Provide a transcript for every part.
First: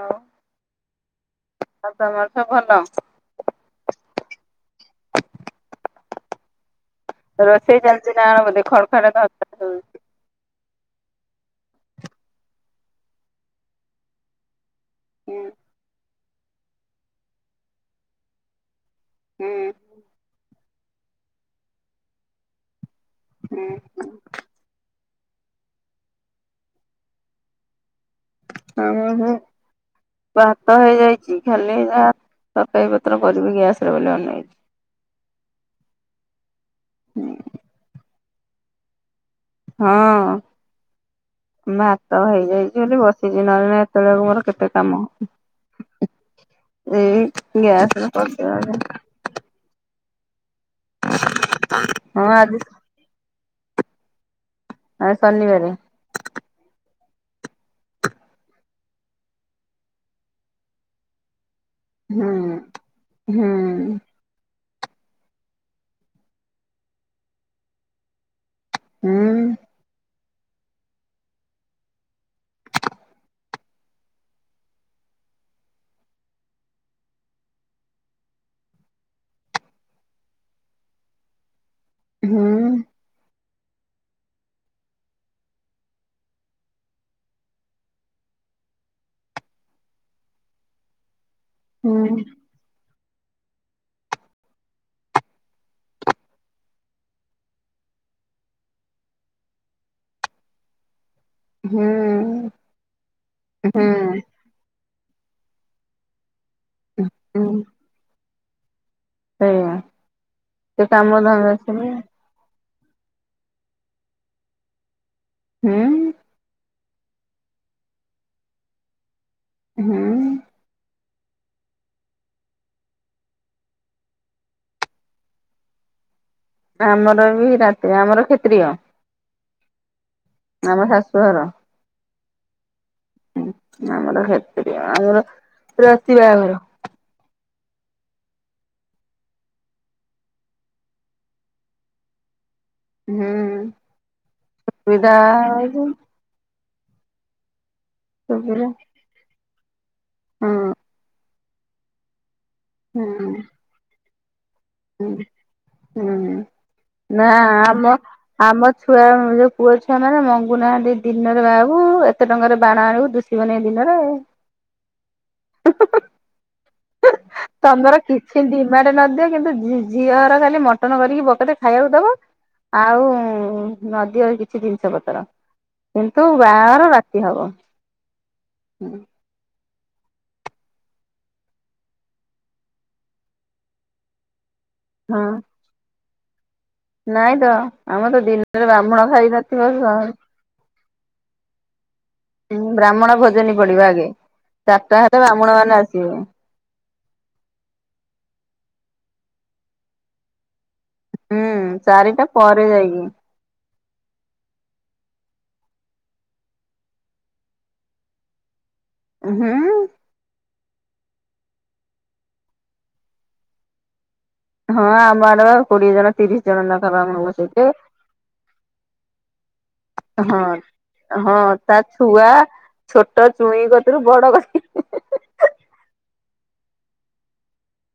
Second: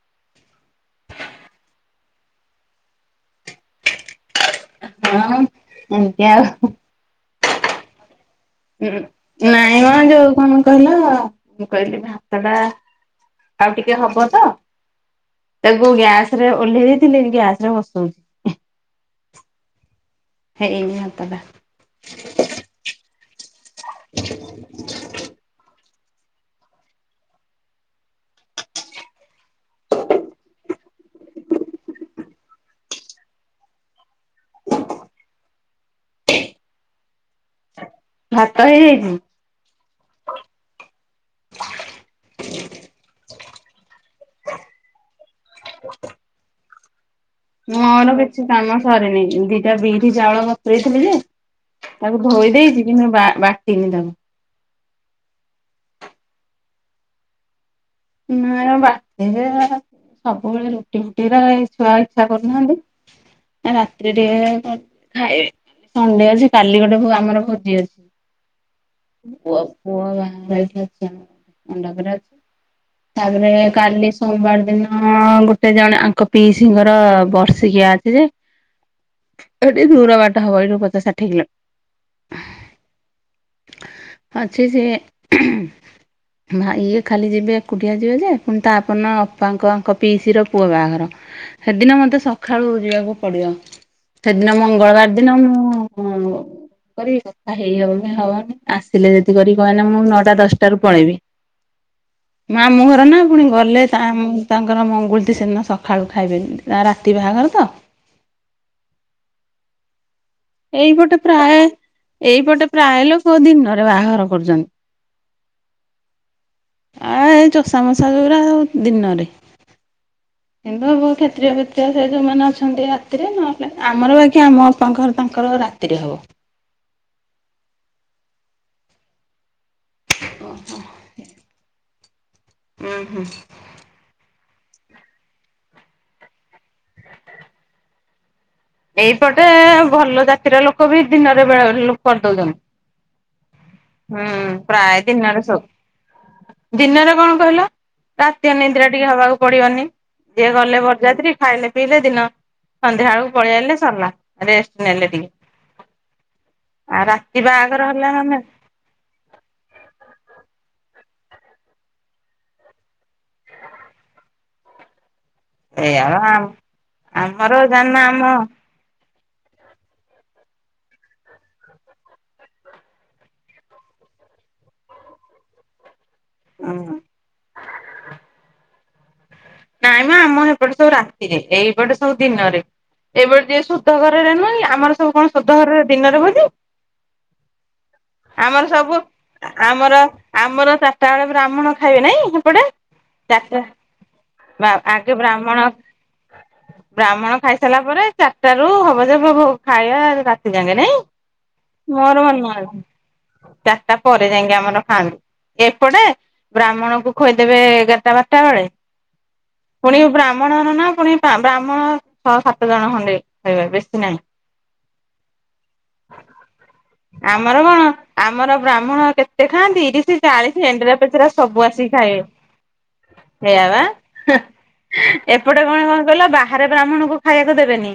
ଆଉ ଆଉ ତମର ତ ଭଲ। ହଁ ଏମତି ଆଉ। ରୋଷେଇ ଚାଲଚି ନା ବୋଧେ ଖଡ ହୁଁ ଖଡ ଧଡ ଧଡ ନାଇଁ ମ ଯୋଉ କଣ କହିଲ ମୁଁ କହିଲି ଭାତ ଟା ଆଉ ଟିକେ ହବ ତ। ଶୁଭୁଛି। ତାକୁ ଗ୍ୟାସରେ ଓହ୍ଲେଇ ଦେଇଥିଲି ଗ୍ୟାସରେ ବସଉଛି। ହୁଁ। ହେଇନି ଭାତଟା ହୁଁ। ଆମ ଭ ଭାତ ହେଇଯାଇଚି ଖାଲି ଯାହା ତରକାରୀ ପତ୍ର କରିବି ଗ୍ୟାସରେ ବୋଲି ଅନେଇଚି। ଭାତ ହେଇଯାଇଜି ହଁ। ଭାତ ହେଇଯାଇଛି ବୋଲି ବସିଛି ନହେଲେ ଏତେବେଳକୁ ମୋର କେତେ କାମ ଦେଇ ମୋର କିଛି କାମ ସରିନି ଦିଦି ଏ ବିରି ଚାଉଳ ବତୁରେଇଥିଲି ଯେ ତାକୁ ହଁ ଧୋଇ ଆଜି ଦେଇଛି କିନ୍ତୁ ବା ବାଟିନି ତାକୁ ଆ ଶନିବାରେ ନା ବାଟି କିଏ ଦବ ସବୁବେଳେ ରୁଟି ଫୁଟିରା ଏଇ ଛୁଆ ଇଚ୍ଛା ହୁଁ କରୁନାହାନ୍ତି ହୁଁ ଏ ରାତ୍ରିରେ କଣ ସଣ୍ଡେ ଅଛି କାଲି ଗୋଟେ ଭୋ ଆମର ଭୋଜି ହୁଁ ଅଛି ପୁଅ ପୁଅ ବାହାଘର ଏଇଠି ଅଛି ମଣ୍ଡପରେ ଅଛି। ତାପରେ କାଲି ସୋମବାର ଦିନ ଗୋଟେ ଜଣେ ଆଙ୍କ ପିଇସିିଙ୍କର ବର୍ଷିଖିଆ ଅଛି ଯେ ଏଟୁ ଟିକେ ଦୂର ବାଟ ହବ ଏଠୁ ପଚାଶ ଷାଠିଏ କିଲୋ ହୁଁ। ଅଛି ସିଏ ଭାଇ ଇଏ ଖାଲି ଯିବେ ଏକୁଟିଆ ଯିବେ ଯେ ପୁଣି ତାପର ଦିନ ଅପାଙ୍କ ଆଙ୍କ ପିଇସିର ପୁଅ ବାହାଘର ସେଦିନ ହୁଁ ମତେ ସ ସଖାଳୁ ଯିବାକୁ ପଡିବ ସେଦିନ ମଙ୍ଗଳବାର ଦିନ ମୁଁ କରିବି କଥା ହେଇ ହବନି ହବନି ଆସିଲେ ଯଦି କରିବି କ କାଇଁନା ମୁଁ ନଅଟା ଦଶଟାରୁ ପଳେଇବି। ହୁଁ। ମାମୁଁ ଘର ନା ପୁଣି ଗଲେ ହୁଁ ତାଙ୍କର ମଙ୍ଗୁଳିଟି ସେଦିନ ସକାଳୁ ଖାଇବେ ଯେମିତି ତାର ରାତି ବାହାଘର ତ ହୁଁ ସେ ଏଇପଟେ କାମ ଧନ୍ଦା ପ୍ରାୟ ସବୁ ଏଇପଟେ ପ୍ରାୟେ ଲୋକ ଦିନରେ ବାହାଘର କରୁଛନ୍ତି। ହୁଁ। ଆ ଏ ଚଷା ମଶା ଯୌଗୁର ସବୁ ଦିନରେ। ହୁଁ ହ [unintelligible] କ୍ଷେତ୍ରୀୟ ଫେତ୍ରିୟ ସେ ଯୋଉମାନେ ଅଛନ୍ତି ରାତିରେ ନହେଲେ ଆମର ବାକି ଆମ ଅପାଙ୍କ ଘର ତାଙ୍କ। ତାଙ୍କର ରାତିରେ ହବ। ଆମର ବି ରାତିରେ ଆମର କ୍ଷତ୍ରୀିୟ ଆମ ଶାଶୁଘର। ଉଁ ହୁଁ ଆମର କ୍ଷେତ୍ରିୟ ଆମର ରାତି ବାହାଘର। ଏଇପଟେ ଭଲ ଜାତିର ଲୋକ ବି ଦିନରେ ବେଳେବେଳିି ଲୋକ ହୁଁ। କରିଦଉଛନ୍ତି। ହୁଁ ପ୍ରାୟ ସୁବିଧା ଦିନରେ ହଉଛି ସବୁ। ଦିନରେ କଣ କହିଲ ରାତି ସୁବିଧା ଅନିଦ୍ରା ଟିକେ ହବାକୁ ପଡିବନି। ଯିଏ ହଁ ଗଲେ ବରଯାତ୍ରୀ ଖାଇଲେ ପିଇଲେ ଦିନ ସନ୍ଧ୍ୟା ବେଳକୁ ପଳେଇଆଇଲେ ସରିଲା ରେଷ୍ଟ। ନେଲେ ଟିକେ ହଁ ହୁଁ ଆଉ ନାଁ ରାତି ବାହାଘର ଆମ ହେଲା ମାନେ ଆମ ଛୁଆ ଯୋଉ ପୁଅ ଛୁଆ ମାନେ ମଙ୍ଗୁନାହାନ୍ତି ଦିନରେ ବାହା ହବୁ ଏତେ ଟଙ୍କାରେ ବାଣ ଆଣିବୁ ଦୁ [inaudible] ଦିନରେ। ଏୟା ପା ଆମର ଜାନା ଆମ। ଡିମାଟେ ନଦିଅ କିନ୍ତୁ ଝି ଝିଅ ଘର ଖାଲି ମଟନ କରିକି ବକତେ ଖାଇବାକୁ ଦବ। ଆଉ ନ ଦିଅ କିଛି ଜିନିଷ ପତ୍ର। କିନ୍ତୁ ବାହାଘର ରାତି ହବ। ନାଇଁ ମ ଆମ ସେପଟେ ସବୁ ରାତିରେ ଏଇପଟେ ସବୁ ଦିନରେ। ଏପଟେ ଯିଏ ଶୁଦ୍ଧ ଘରରେ ନୁହେଁକି ଆମର ସବୁ କଣ ଶୁଦ୍ଧ ଘରରେ ଦିନରେ ହୁଏ କି। ନାଇଁତ ଆମରତ ଦିନରେ ବ୍ରାହ୍ମଣ ଖାଇ ଆମର ନଥିବତ। ଆମର ଚାରିଟା ବେଳେ ବ୍ରାହ୍ମଣ ଖାଇବେ ନାହିଁ। ହୁଁ, ବ୍ରାହ୍ମଣ ଭୋଜନୀ ପଡିବ। ଆଗେ ଚାରିଟା ହେଲେ ବ୍ରାହ୍ମଣ ମାନେ ଆସିବେ। ବ୍ରାହ୍ମଣ ଖାଇସାରିଲା ପରେ, ଚାରିଟା ରୁ ହବ ଯେ [inaudible] ଖାଇବା। ଜାଣି ନାଇଁ, ହୁଁ ଚାରିଟା ମୋର ପରେ ମନେ। ଯାଇକି [inaudible] ଚାରିଟା ପରେ ଯାଇକି ଆମର ଖାଆନ୍ତି। ଏପଟେ ବ୍ରାହ୍ମଣକୁ ଖୋଇଦେବେ ଏଗାରଟା, ବାରଟା ବେଳେ। ହୁଁ। ପୁଣି ବ୍ରାହ୍ମଣ ନନା, ପୁଣି ବ୍ରାହ୍ମଣ ଛଅ ସାତ ଜଣ ଖଣ୍ଡେ। ଖାଇବା ବେଶୀ ନାହିଁ। ହଁ, ଆମର ଆଡେ ପା କୋଡିଏ ଜଣ, ତିରିଶ ଜଣ ଲେଖା ବ୍ରାହ୍ମଣ ଆମର ବସେଇବେ। କଣ ଆମର ବ୍ରାହ୍ମଣ କେତେ ଖାଆନ୍ତି ତିରିଶ ଚାଳିଶ ଏଣ୍ଡୁରା ହଁ ପେଚରା ହଁ ସବୁ ତା ଆସିକି ଖାଇବେ। ଛୁଆ, ଛୋଟ ସେଇଆ ଚୁଇଁ ବା କତିରୁ ବଡ କତି ଏପଟେ କଣ କଣ କହିଲ? ବାହାରେ ବ୍ରାହ୍ମଣକୁ ଖାଇବାକୁ ଦେବେନି?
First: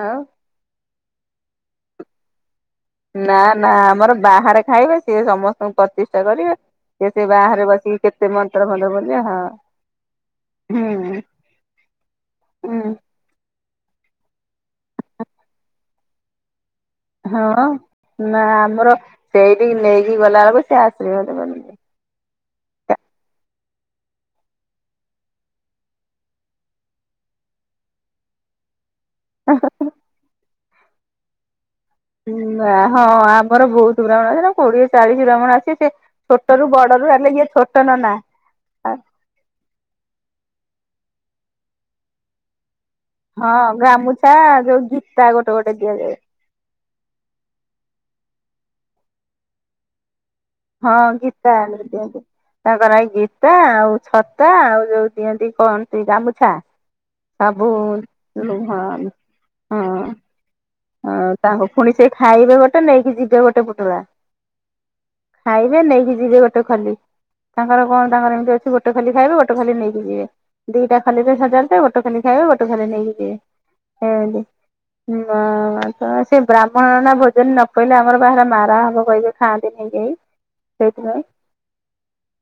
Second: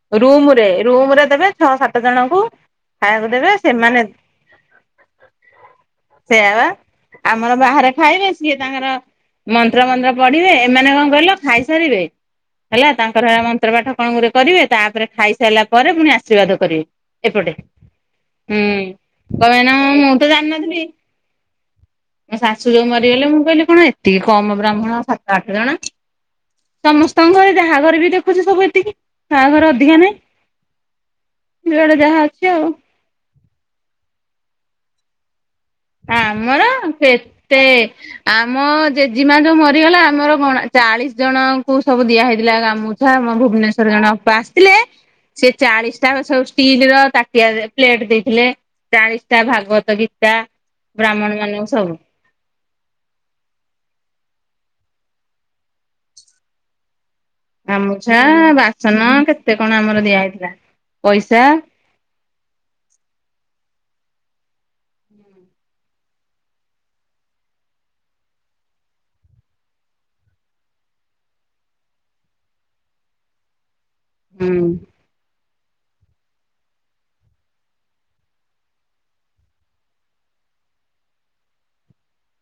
ଆଉ ରୁମ୍ ରେ ରୁମ୍ ରେ ଦେବେ, ଛଅ -ସାତ ଜଣଙ୍କୁ। ଖାଇବାକୁ ନା, ଦେବେ ନା, ସେମାନେ ଆମର ବାହାରେ ଖାଇବେ। ସିଏ ସମସ୍ତଙ୍କୁ ପ୍ରତିଷ୍ଠା ସେଇଆ କରିବେ। ବା ସେ ସେ ଆମର ବାହାରେ ବସିକି କେତେ ଖାଇବେ, ସିଏ ମନ୍ତ୍ର ତାଙ୍କର ଫନ୍ତ୍ର ବୋଲିବେ ହଁ ମନ୍ତ୍ର ମନ୍ତ୍ର ପଢିବେ, ଏମାନେ କଣ ହୁଁ କହିଲ ଖାଇସାରିବେ, ହୁଁ। ହେ। ତାଙ୍କର ହେ ମନ୍ତ୍ର ପାଠ କଣ ଗୋଟିଏ କରିବେ, ତାପରେ ଖାଇସାରିଲା ପରେ ପୁଣି ଆଶୀର୍ବାଦ କରିବେ। ଏପଟେ, ହଁ ନା ହୁଁ, ଆମର କ ସେଇଠି [inaudible] ନେଇକି ମୁଁ ତ ଗଲା ବେଳକୁ ଜାଣିନଥିଲି। ସେ [inaudible] ମୋ ଶାଶୁ ଯୋଉ ମରିଗଲେ, ମୁଁ କହିଲି, କଣ ଏତିକି କମ୍ ବ୍ରାହ୍ମଣ? ସାତ ଆଠ ଜଣ? ସମସ୍ତଙ୍କ ଘରେ, ଯାହାଘରେ ବି ଦେଖୁଛି, ସବୁ ଏତିକି। କାହାଘର ଅଧିକା ନାଇ,। ଉ, ହଁ, ଆମର ବହୁତ ବ୍ରାହ୍ମଣ। କୋଡିଏ ଚାଳିଶ ବ୍ରାହ୍ମଣ ଆସିବ। ଆମର କେତେ ନନା ମୋ ଜେଜିମା ଯୋଉ ମରିଗଲା, ଆମର ଚାଳିଶ ଜଣଙ୍କୁ ସବୁ ଦିଆ ହେଇଥିଲା, କାମୁ [unintelligible] ହଁ ଭୁବନେଶ୍ଵର ଜଣେ ଗାମୁଛା ଅପା ଆସିଥିଲେ। ଯୋଉ ଗୀତା ଗୋଟେ ସେ ଗୋଟେ ଚାଳିଶ ଟା ଦିଆଯାଏ ସବୁ ଷ୍ଟିଲ ର, ତା ପିଆ, ପ୍ଲେଟ ଦେଇଥିଲେ, ଚାଳିଶ ଟା ଭାଗବତ ଗୀତା। ହଁ, ବ୍ରାହ୍ମଣ ଗୀତା ମାନଙ୍କୁ ସବୁ ଦିଅନ୍ତି। ତାଙ୍କ ନାଇକି ଗୀତା, ଆଉ ଛତା, ଆଉ ଯୋଉ ଦିଅନ୍ତି କଣ ତି ଗାମୁଛା। ଗାମୁଛା ସାବୁନ। ବାସନ କେତେ କଣ ଆମର ଦିଆ [inaudible] ହେଇଥିଲା ହଁ, ପଇସା ତାଙ୍କୁ ପୁଣି ସେ ଖାଇବେ ଗୋଟେ ନେଇକି ଯିବେ, ଗୋଟେ ପୁଟୁଳା। ଖାଇବେ, ନେଇକି ଯିବେ ଗୋଟେ ଖଲି। ତାଙ୍କର କଣ, ତାଙ୍କର ଏମିତି ଅଛି ଗୋଟେ ଖଲି ଖାଇବେ, ଗୋଟ ଖଲି ନେଇକି ଯିବେ। ଦିଟା ଖଲିରେ ସଜାଡ଼ି ଥିବେ। ଗୋଟେ ଖାଲି ଖାଇବେ, ଗୋଟେ ଖାଲି ନେଇକି ଯିବେ। ସେମିତି। ହୁଁ। ହଁ, ତ ସେ ବ୍ରାହ୍ମଣ ନା। ଭୋଜନ ନ ପଇଲେ ଆମର ବାହାରେ ମାରା ହବ କହିବେ, ଖାଆନ୍ତିନି କେହି। ସେଇଥିପାଇଁ।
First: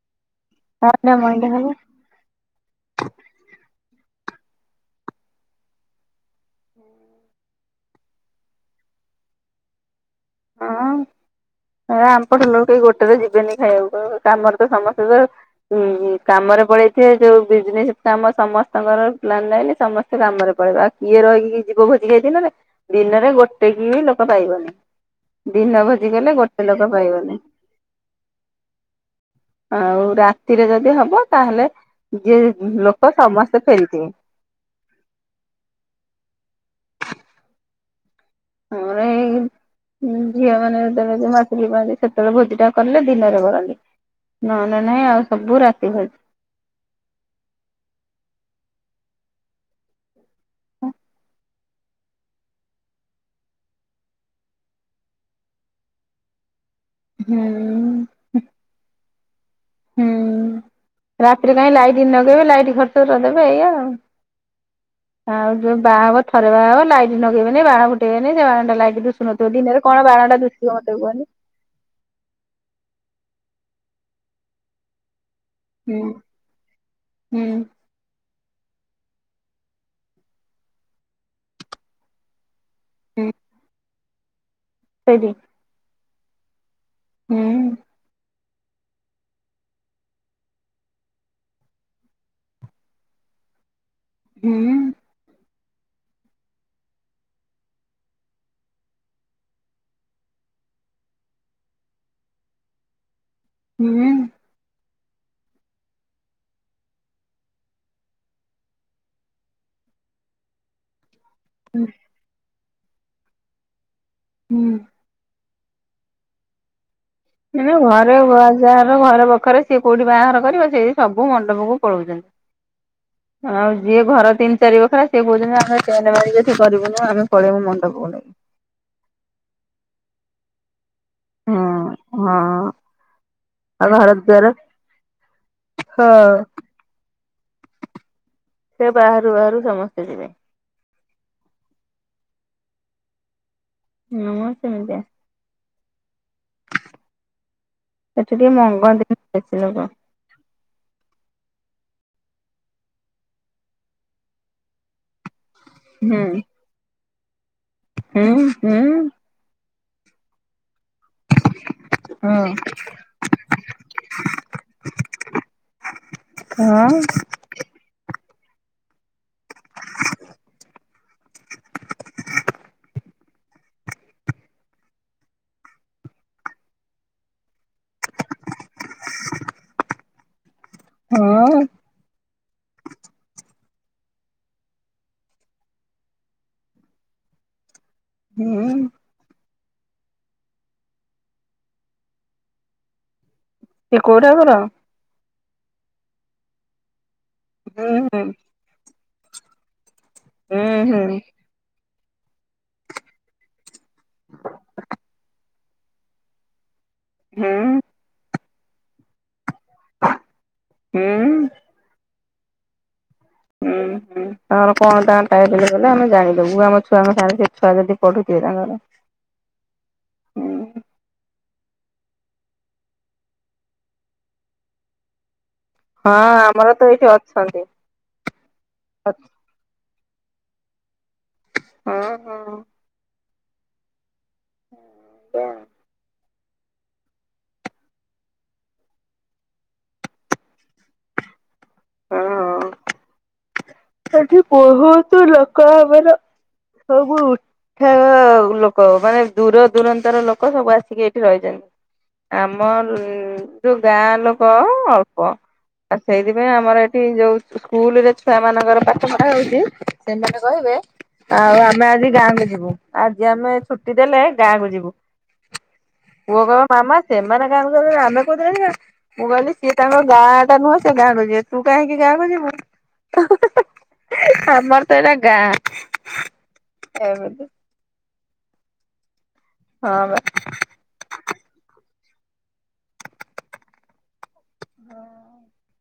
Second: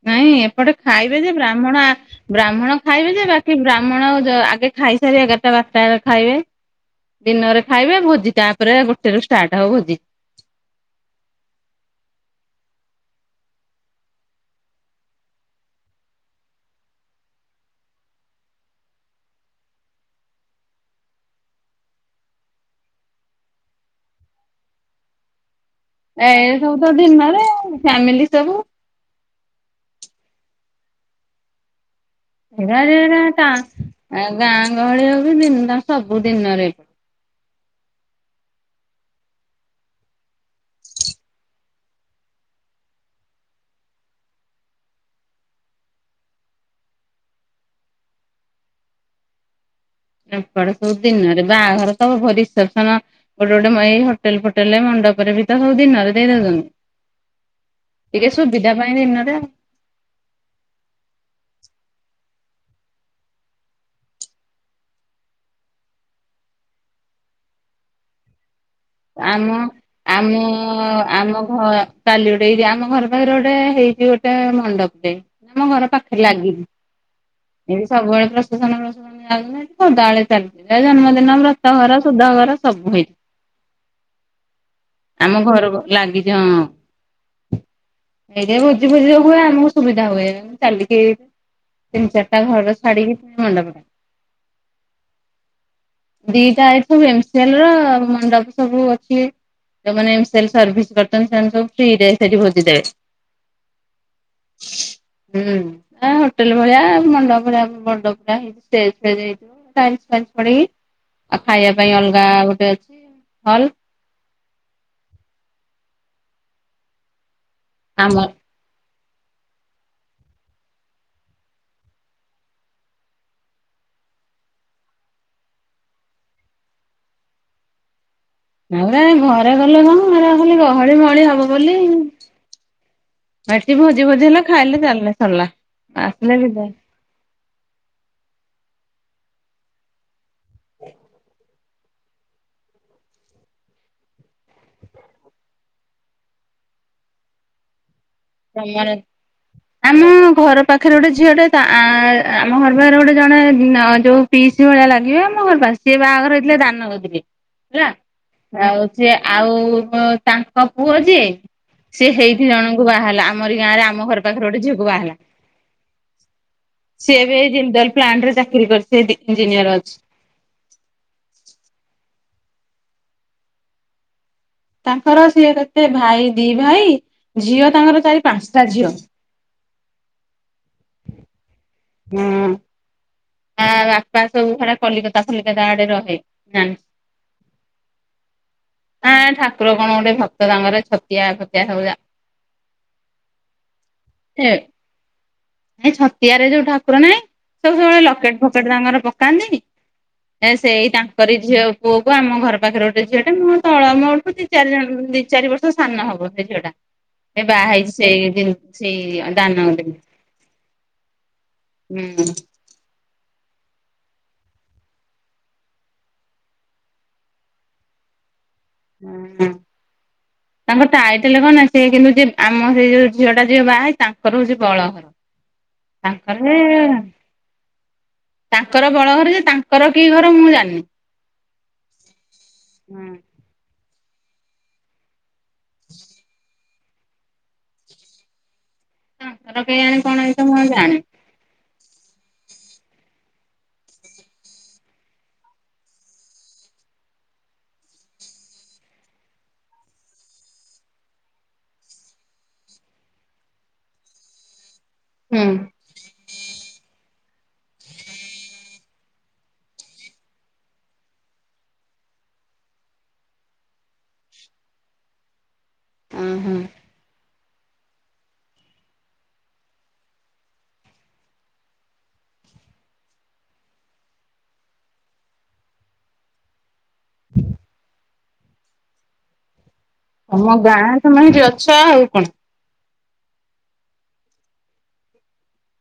ନାହିଁ, ଏପଟେ ତାପରେ ଖାଇବେ ଯେ ମଇଣ୍ଡ ହବ ବ୍ରାହ୍ମଣ ଆ ବ୍ରାହ୍ମଣ ଖାଇବେ ଯେ, ବାକି ବ୍ରାହ୍ମଣ ଜ ଆଗେ ଖାଇସାରି, ଏଗାରଟା ବାରଟା ବେଳେ ଖାଇବେ। ଦିନରେ ଖାଇବେ ଭୋଜି। ତାପରେ ଗୋଟେ ରୁ ଷ୍ଟାର୍ଟ ହବ ଭୋଜି। ହଁ। [inaudible] ଆମ ପଟ ଲୋକ କେହି ଗୋଟେ ରେ ଯିବେନି ଖାଇବାକୁ। କହିବେ, କାମର ତ ସମସ୍ତେ ତ ଉଁ, ଉଁ, କାମରେ ପଳେଇଥିବେ। ଯୋଉ ବିଜନେସ୍ କାମ, ସମସ୍ତଙ୍କର ପ୍ଲାନ ହେଇନି, ସମସ୍ତ ସମସ୍ତେ କାମରେ ପଳେଇବ। ଆଉ କିଏ ରହିକି ଯିବ ଭୋଜି ଖାଇ ଦିନରେ, ଦିନରେ ଗୋଟେ କି ବି ଲୋକ ପାଇବନି। ଦିନ ଭୋଜ୍ ଏ ସବୁ ତ ଦିନରେ ଆଉ, ଫ୍ୟାମିଲି ସବୁ ଆଉ ରାତିରେ ଯଦି ହବ, ତାହେଲେ ଯିଏ ଏରା ଲୋକ ଏରା ଟା ସମସ୍ତେ ଫେରିଥିବେ। ଆ ଗାଁ ଗହଳିରେ ହଉ ବି, ଦିନ ସବୁ ଦିନରେ। ଆମର ଏଇ ଉଁ ଝିଅ ମାନେ ଯେତେବେଳେ ଯୋଉ ମାସିକା ପାଆନ୍ତି ସେତେବେଳେ ଭୋଜି ଟା କଲେ ଦିନରେ କରନ୍ତି। ନହେଲେ ନାଇଁ ଆଉ ସବୁ ରାତି ହୁଏ। ଏପଟେ ସବୁ ଦିନରେ ବାହାଘର ତ ହବ ରିସେପସନ ଗୋଟେ ଗୋଟେ ଏଇ ହୋଟେଲ୍ ଫୋଟଲ୍ ଏ ମଣ୍ଡପରେ ବି ତ ସବୁ ଦିନରେ ଦେଇଦେଉଛନ୍ତି। ହୁଁ ଟିକେ ସୁବିଧା ପାଇଁ ଦିନରେ ଆଉ। ହୁଁ, ରାତିରେ କାଇଁ ଲାଇଟ୍ ଲଗେଇବେ ଲାଇଟ୍ ଖର୍ଚ୍ଚ ଗୁରା ଦେବେ ଏଇଆ ଆଉ। ଆଉ ଯୋଉ ବାହା ହବ ଥରେ ବାହା ହବ ଲାଇଟ୍ ନଗେଇବେନି ବାଣ ଫୁଟେଇବେନି ସେ ବାଣ ଟା ଲାଇ ସେଠୁ ଆମ ଦିଶୁନଥିବ ଦିନରେ କଣ ବାଣ ଟା ଦିଶିବ ମତେ କୁହନି। ହଁ, କାଲି ଗୋଟେ ହେଇଛି ଆମ ଘର ପାଖରେ ଗୋଟେ ହେଇଛି ଗୋଟେ ମଣ୍ଡପରେ। ଆମ ଘର ହୁଁ ପାଖରେ ଲାଗିକି, ହୁଁ ଏବେ ସବୁବେଳେ ପ୍ରସେସନ ଫସେସନ ଲାଗୁ ସଦାବେଳେ ଚାଲିଚି ଜନ୍ମଦିନ ବ୍ରତଘର ସୁଧଘର ସବୁ ହେଇଛି। ହୁଁ। ସେଇଠି ଆମ ଘରକୁ ଲାଗିଛି ହଁ। ହୁଁ। ଏଇ ଯୋଉ ଭୋଜି ଫୋଜି ସବୁବେଳେ ହୁଏ ଆମକୁ ସୁବିଧା ହୁଏ ଚାଲିକି ତିନି, ଚାରିଟା ଘରା ଛାଡିକି ମଣ୍ଡପ। ହଁ। ଦିଟା ଆଇଫୋ ଏମ ସିଏ ଲ ର ମଣ୍ଡପ। ସବୁ ଅଛି, ଯୋଉମାନେ ସେଲ୍ ସର୍ଭିସ୍ କରିଛନ୍ତି ସେମାନେ ସବୁ ଫ୍ରି ରେ ସେଠି ଭୋଜି ଦେବେ। ହୁଁ। ହୁଁ, ଏ ହୋଟେଲ ଭଳିଆ ମଣ୍ଡପ ଭଳିଆ ବଡ଼ ପୁରା ହେଇଛି ଷ୍ଟେଜ୍ ଫେଜ୍ ହେଇଥିବ। ଟାଇଲ୍ ଫାଇଲ୍ ପଡିଇକି ଆଉ ଖାଇବା ହୁଁ ପାଇଁ ଅଲଗା ଗୋଟେ ଅଛି ହଲ୍। ହୁଁ। ମାନେ ଆମ ଘରେ ଯାହାର ଘର ବଖରାଏ ସିଏ କୋଉଠି ବାହାଘର କରିବ ସିଏ ସବୁ ମଣ୍ଡପକୁ ପଳଉଛନ୍ତି। ହଁ ଯିଏ ଘର ତିନି ଚାରି ବଖରା ସିଏ କହୁଛନ୍ତି ଆମେ ପେଣ୍ଟ ମାରି କରିବୁନି ଆମେ ପଳେଇବୁ ମଣ୍ଡପକୁ ନେଇ। ତା ପରେ ଏ ଘରେ କଲେ କଣ ଘରେ ଖାଲି ଗହଳି ମହଳି ହବ ବୋଲି। ହଁ ହଁ ଏଠି ଆଉ ଭୋଜି ଘର ଫୋଜି ହେଲେ ଦ୍ୱାର ଖାଇଲେ ଚାଲିଲେ ସରିଲା ହଁ ଆସିଲେ କେତେ ସେ ବାହାରୁ ବାହାରୁ ସମସ୍ତେ ଯିବେ। ହଁ ମ ସେମିତିଆ। ସେଠି ଟିକେ ତମର ମଙ୍ଗନ୍ତିନି ବେଶୀ ଲୋକ। ଆମ ଘର ପାଖରେ ଗୋଟେ ଝିଅଟେ ତା ଆ ଆମ ଘର ପାଖରେ ଗୋଟେ ଜଣେ ଯୋଉ ପିଇସି ଭଳିଆ ଲାଗିବେ ଆମ ଘର ପାଖରେ। ସିଏ ହୁଁ ବାହାଘର ହେଇଥିଲେ ଦାନଗଦି ରେ ହେଲା ହୁଁ ଆଉ ହୁଁ ସେ ଆଉ ତାଙ୍କ ପୁଅ ଯିଏ ସେ ହଁ ହେଇଠି ଜଣଙ୍କୁ ବାହା ଆମରି ଗାଁ ରେ ଆମ ଘର ପାଖରେ ଗୋଟେ ଝିଅକୁ ବାହାହେଲା ହଁ ସିଏ ସିଏ ଏ ଜିନ୍ଦଲ ପ୍ଲାଣ୍ଟ ରେ ଚାକିରି କରିଚି ଇଞ୍ଜିନିୟର ଅଛି। [inaudible] ତାଙ୍କର ସିଏ କେତେ ଭାଇ ଦି ଭାଇ ଝିଅ ତାଙ୍କର ଚାରି ପାଞ୍ଚଟା ଝିଅ [inaudible] ହଁ। ହୁଁ। ଆ ତା ବାପା ସବୁ ହେରା କଲିକତା ଫଲିକତା ଆଡେ ରହେ ଜାନି ହୁଁ। ହଁ ଠାକୁର କଣ ଗୋଟେ ଭକ୍ତ ତାଙ୍କର ଛତିଆ ଫତିଆ ସବୁ ଜାଆନ୍ତି। ସେ କୋଉ ଏ ଠାକୁର? ଏ ଛତିଆରେ ଯୋଉ ଠାକୁର ନାହିଁ, ସବୁ ହୁଁ ସବୁବେଳେ ହୁଁ ଲକେଟ-ଫକେଟ ତାଙ୍କର ପକାନ୍ତି। ଏ ସେଇ ହୁଁ ହୁଁ ତାଙ୍କରି ଝିଅ ପୁଅକୁ ଆମ ଘର ପାଖରେ ଗୋଟେ ଝିଅ ଟେ ମୋ ଠୁ ତଳ ଦି ଚାରି ବର୍ଷ ସାନ ହେବ ସେ ଝିଅ ଟା। ସେ ହୁଁ ବାହା ହେଇଛି ସେଇଠି ସେ ଦାନଗଦି ରେ। ହୁଁ। ହୁଁ। ହୁଁ ହୁଁ। ତାଙ୍କର କଣ ତାଙ୍କ ଟାଇଟେଲ୍ କହିଲେ ଆମେ ଜାଣିଦବୁ, ଆମ ଛୁଆଙ୍କ ସାଙ୍ଗରେ ସେ ଛୁଆ ଯଦି ପଢୁଥିବେ ତାଙ୍କର। ହୁଁ ତାଙ୍କର ଟାଇଟେଲେ କଣ ନା, ସେ କିନ୍ତୁ ଯିଏ ଆମ ସେଇ ଯୋଉ ଝିଅ ଟା ଯିଏ ବାହ ତାଙ୍କର ହଉଛି ବଳ ଘର। ହଁ ତାଙ୍କର ଆମର ତ ଏ ଏଇଠି ଅଛନ୍ତି ତାଙ୍କର ହଁ ବଳ ଘର ଯେ, ତାଙ୍କର କି ଘର ମୁଁ ଜାଣିନି। ହଁ। ହୁଁ। [inaudible] ତାଙ୍କର କେଇ ଆଣି କଣ ହେଇଥିବ ମୁଁ ଜାଣିନି। ଓହୋଃ। ସେଠି ବହୁତ ଲୋକ ଆମର ସବୁ ଉଠା ଲୋକ ମାନେ ଦୂର ଦୂରାନ୍ତର ଲୋକ ସବୁ ଆସିକି ଏଇଠି ରହିଛନ୍ତି। ଆମ ଯୋଉ ଗାଁ ଲୋକ ଅଳ୍ପ। ହୁଁ। ଆଉ ସେଇଥିପାଇଁ ଆମର ଏଠି ଯୋଉ ସ୍କୁଲରେ ର ପାଠ ପଢ଼ା ହଉଛି ସେମାନେ କହିବେ ଆଉ ଆମେ ଆଜି ଗାଁକୁ ଯିବୁ। ଆଜି ଆମେ ଛୁଟି ଦେଲେ ଗାଁକୁ ଯିବୁ। ପୁଅ କହିବ ମାମା ସେମାନେ ଗାଁ କୁ ଯାଉଛନ୍ତି ଆମେ କୋଉ ଦିନ ଯିବା? ମୁଁ କହିଲି ସିଏ ତାଙ୍କ ଗାଁ ଏଟା ନୁହଁ ସେ ଗାଁକୁ ଯିବେ। ତୁ କାହିଁକି ଗାଁକୁ ଯିବୁ? ଆମର ତ ଏଇଟା ଗାଁ। ଏମିତି। ହଁ ବା। ତମ ଗାଁ ତମେ ହେଠି ଅଛ ଆଉ କଣ। [inaudible]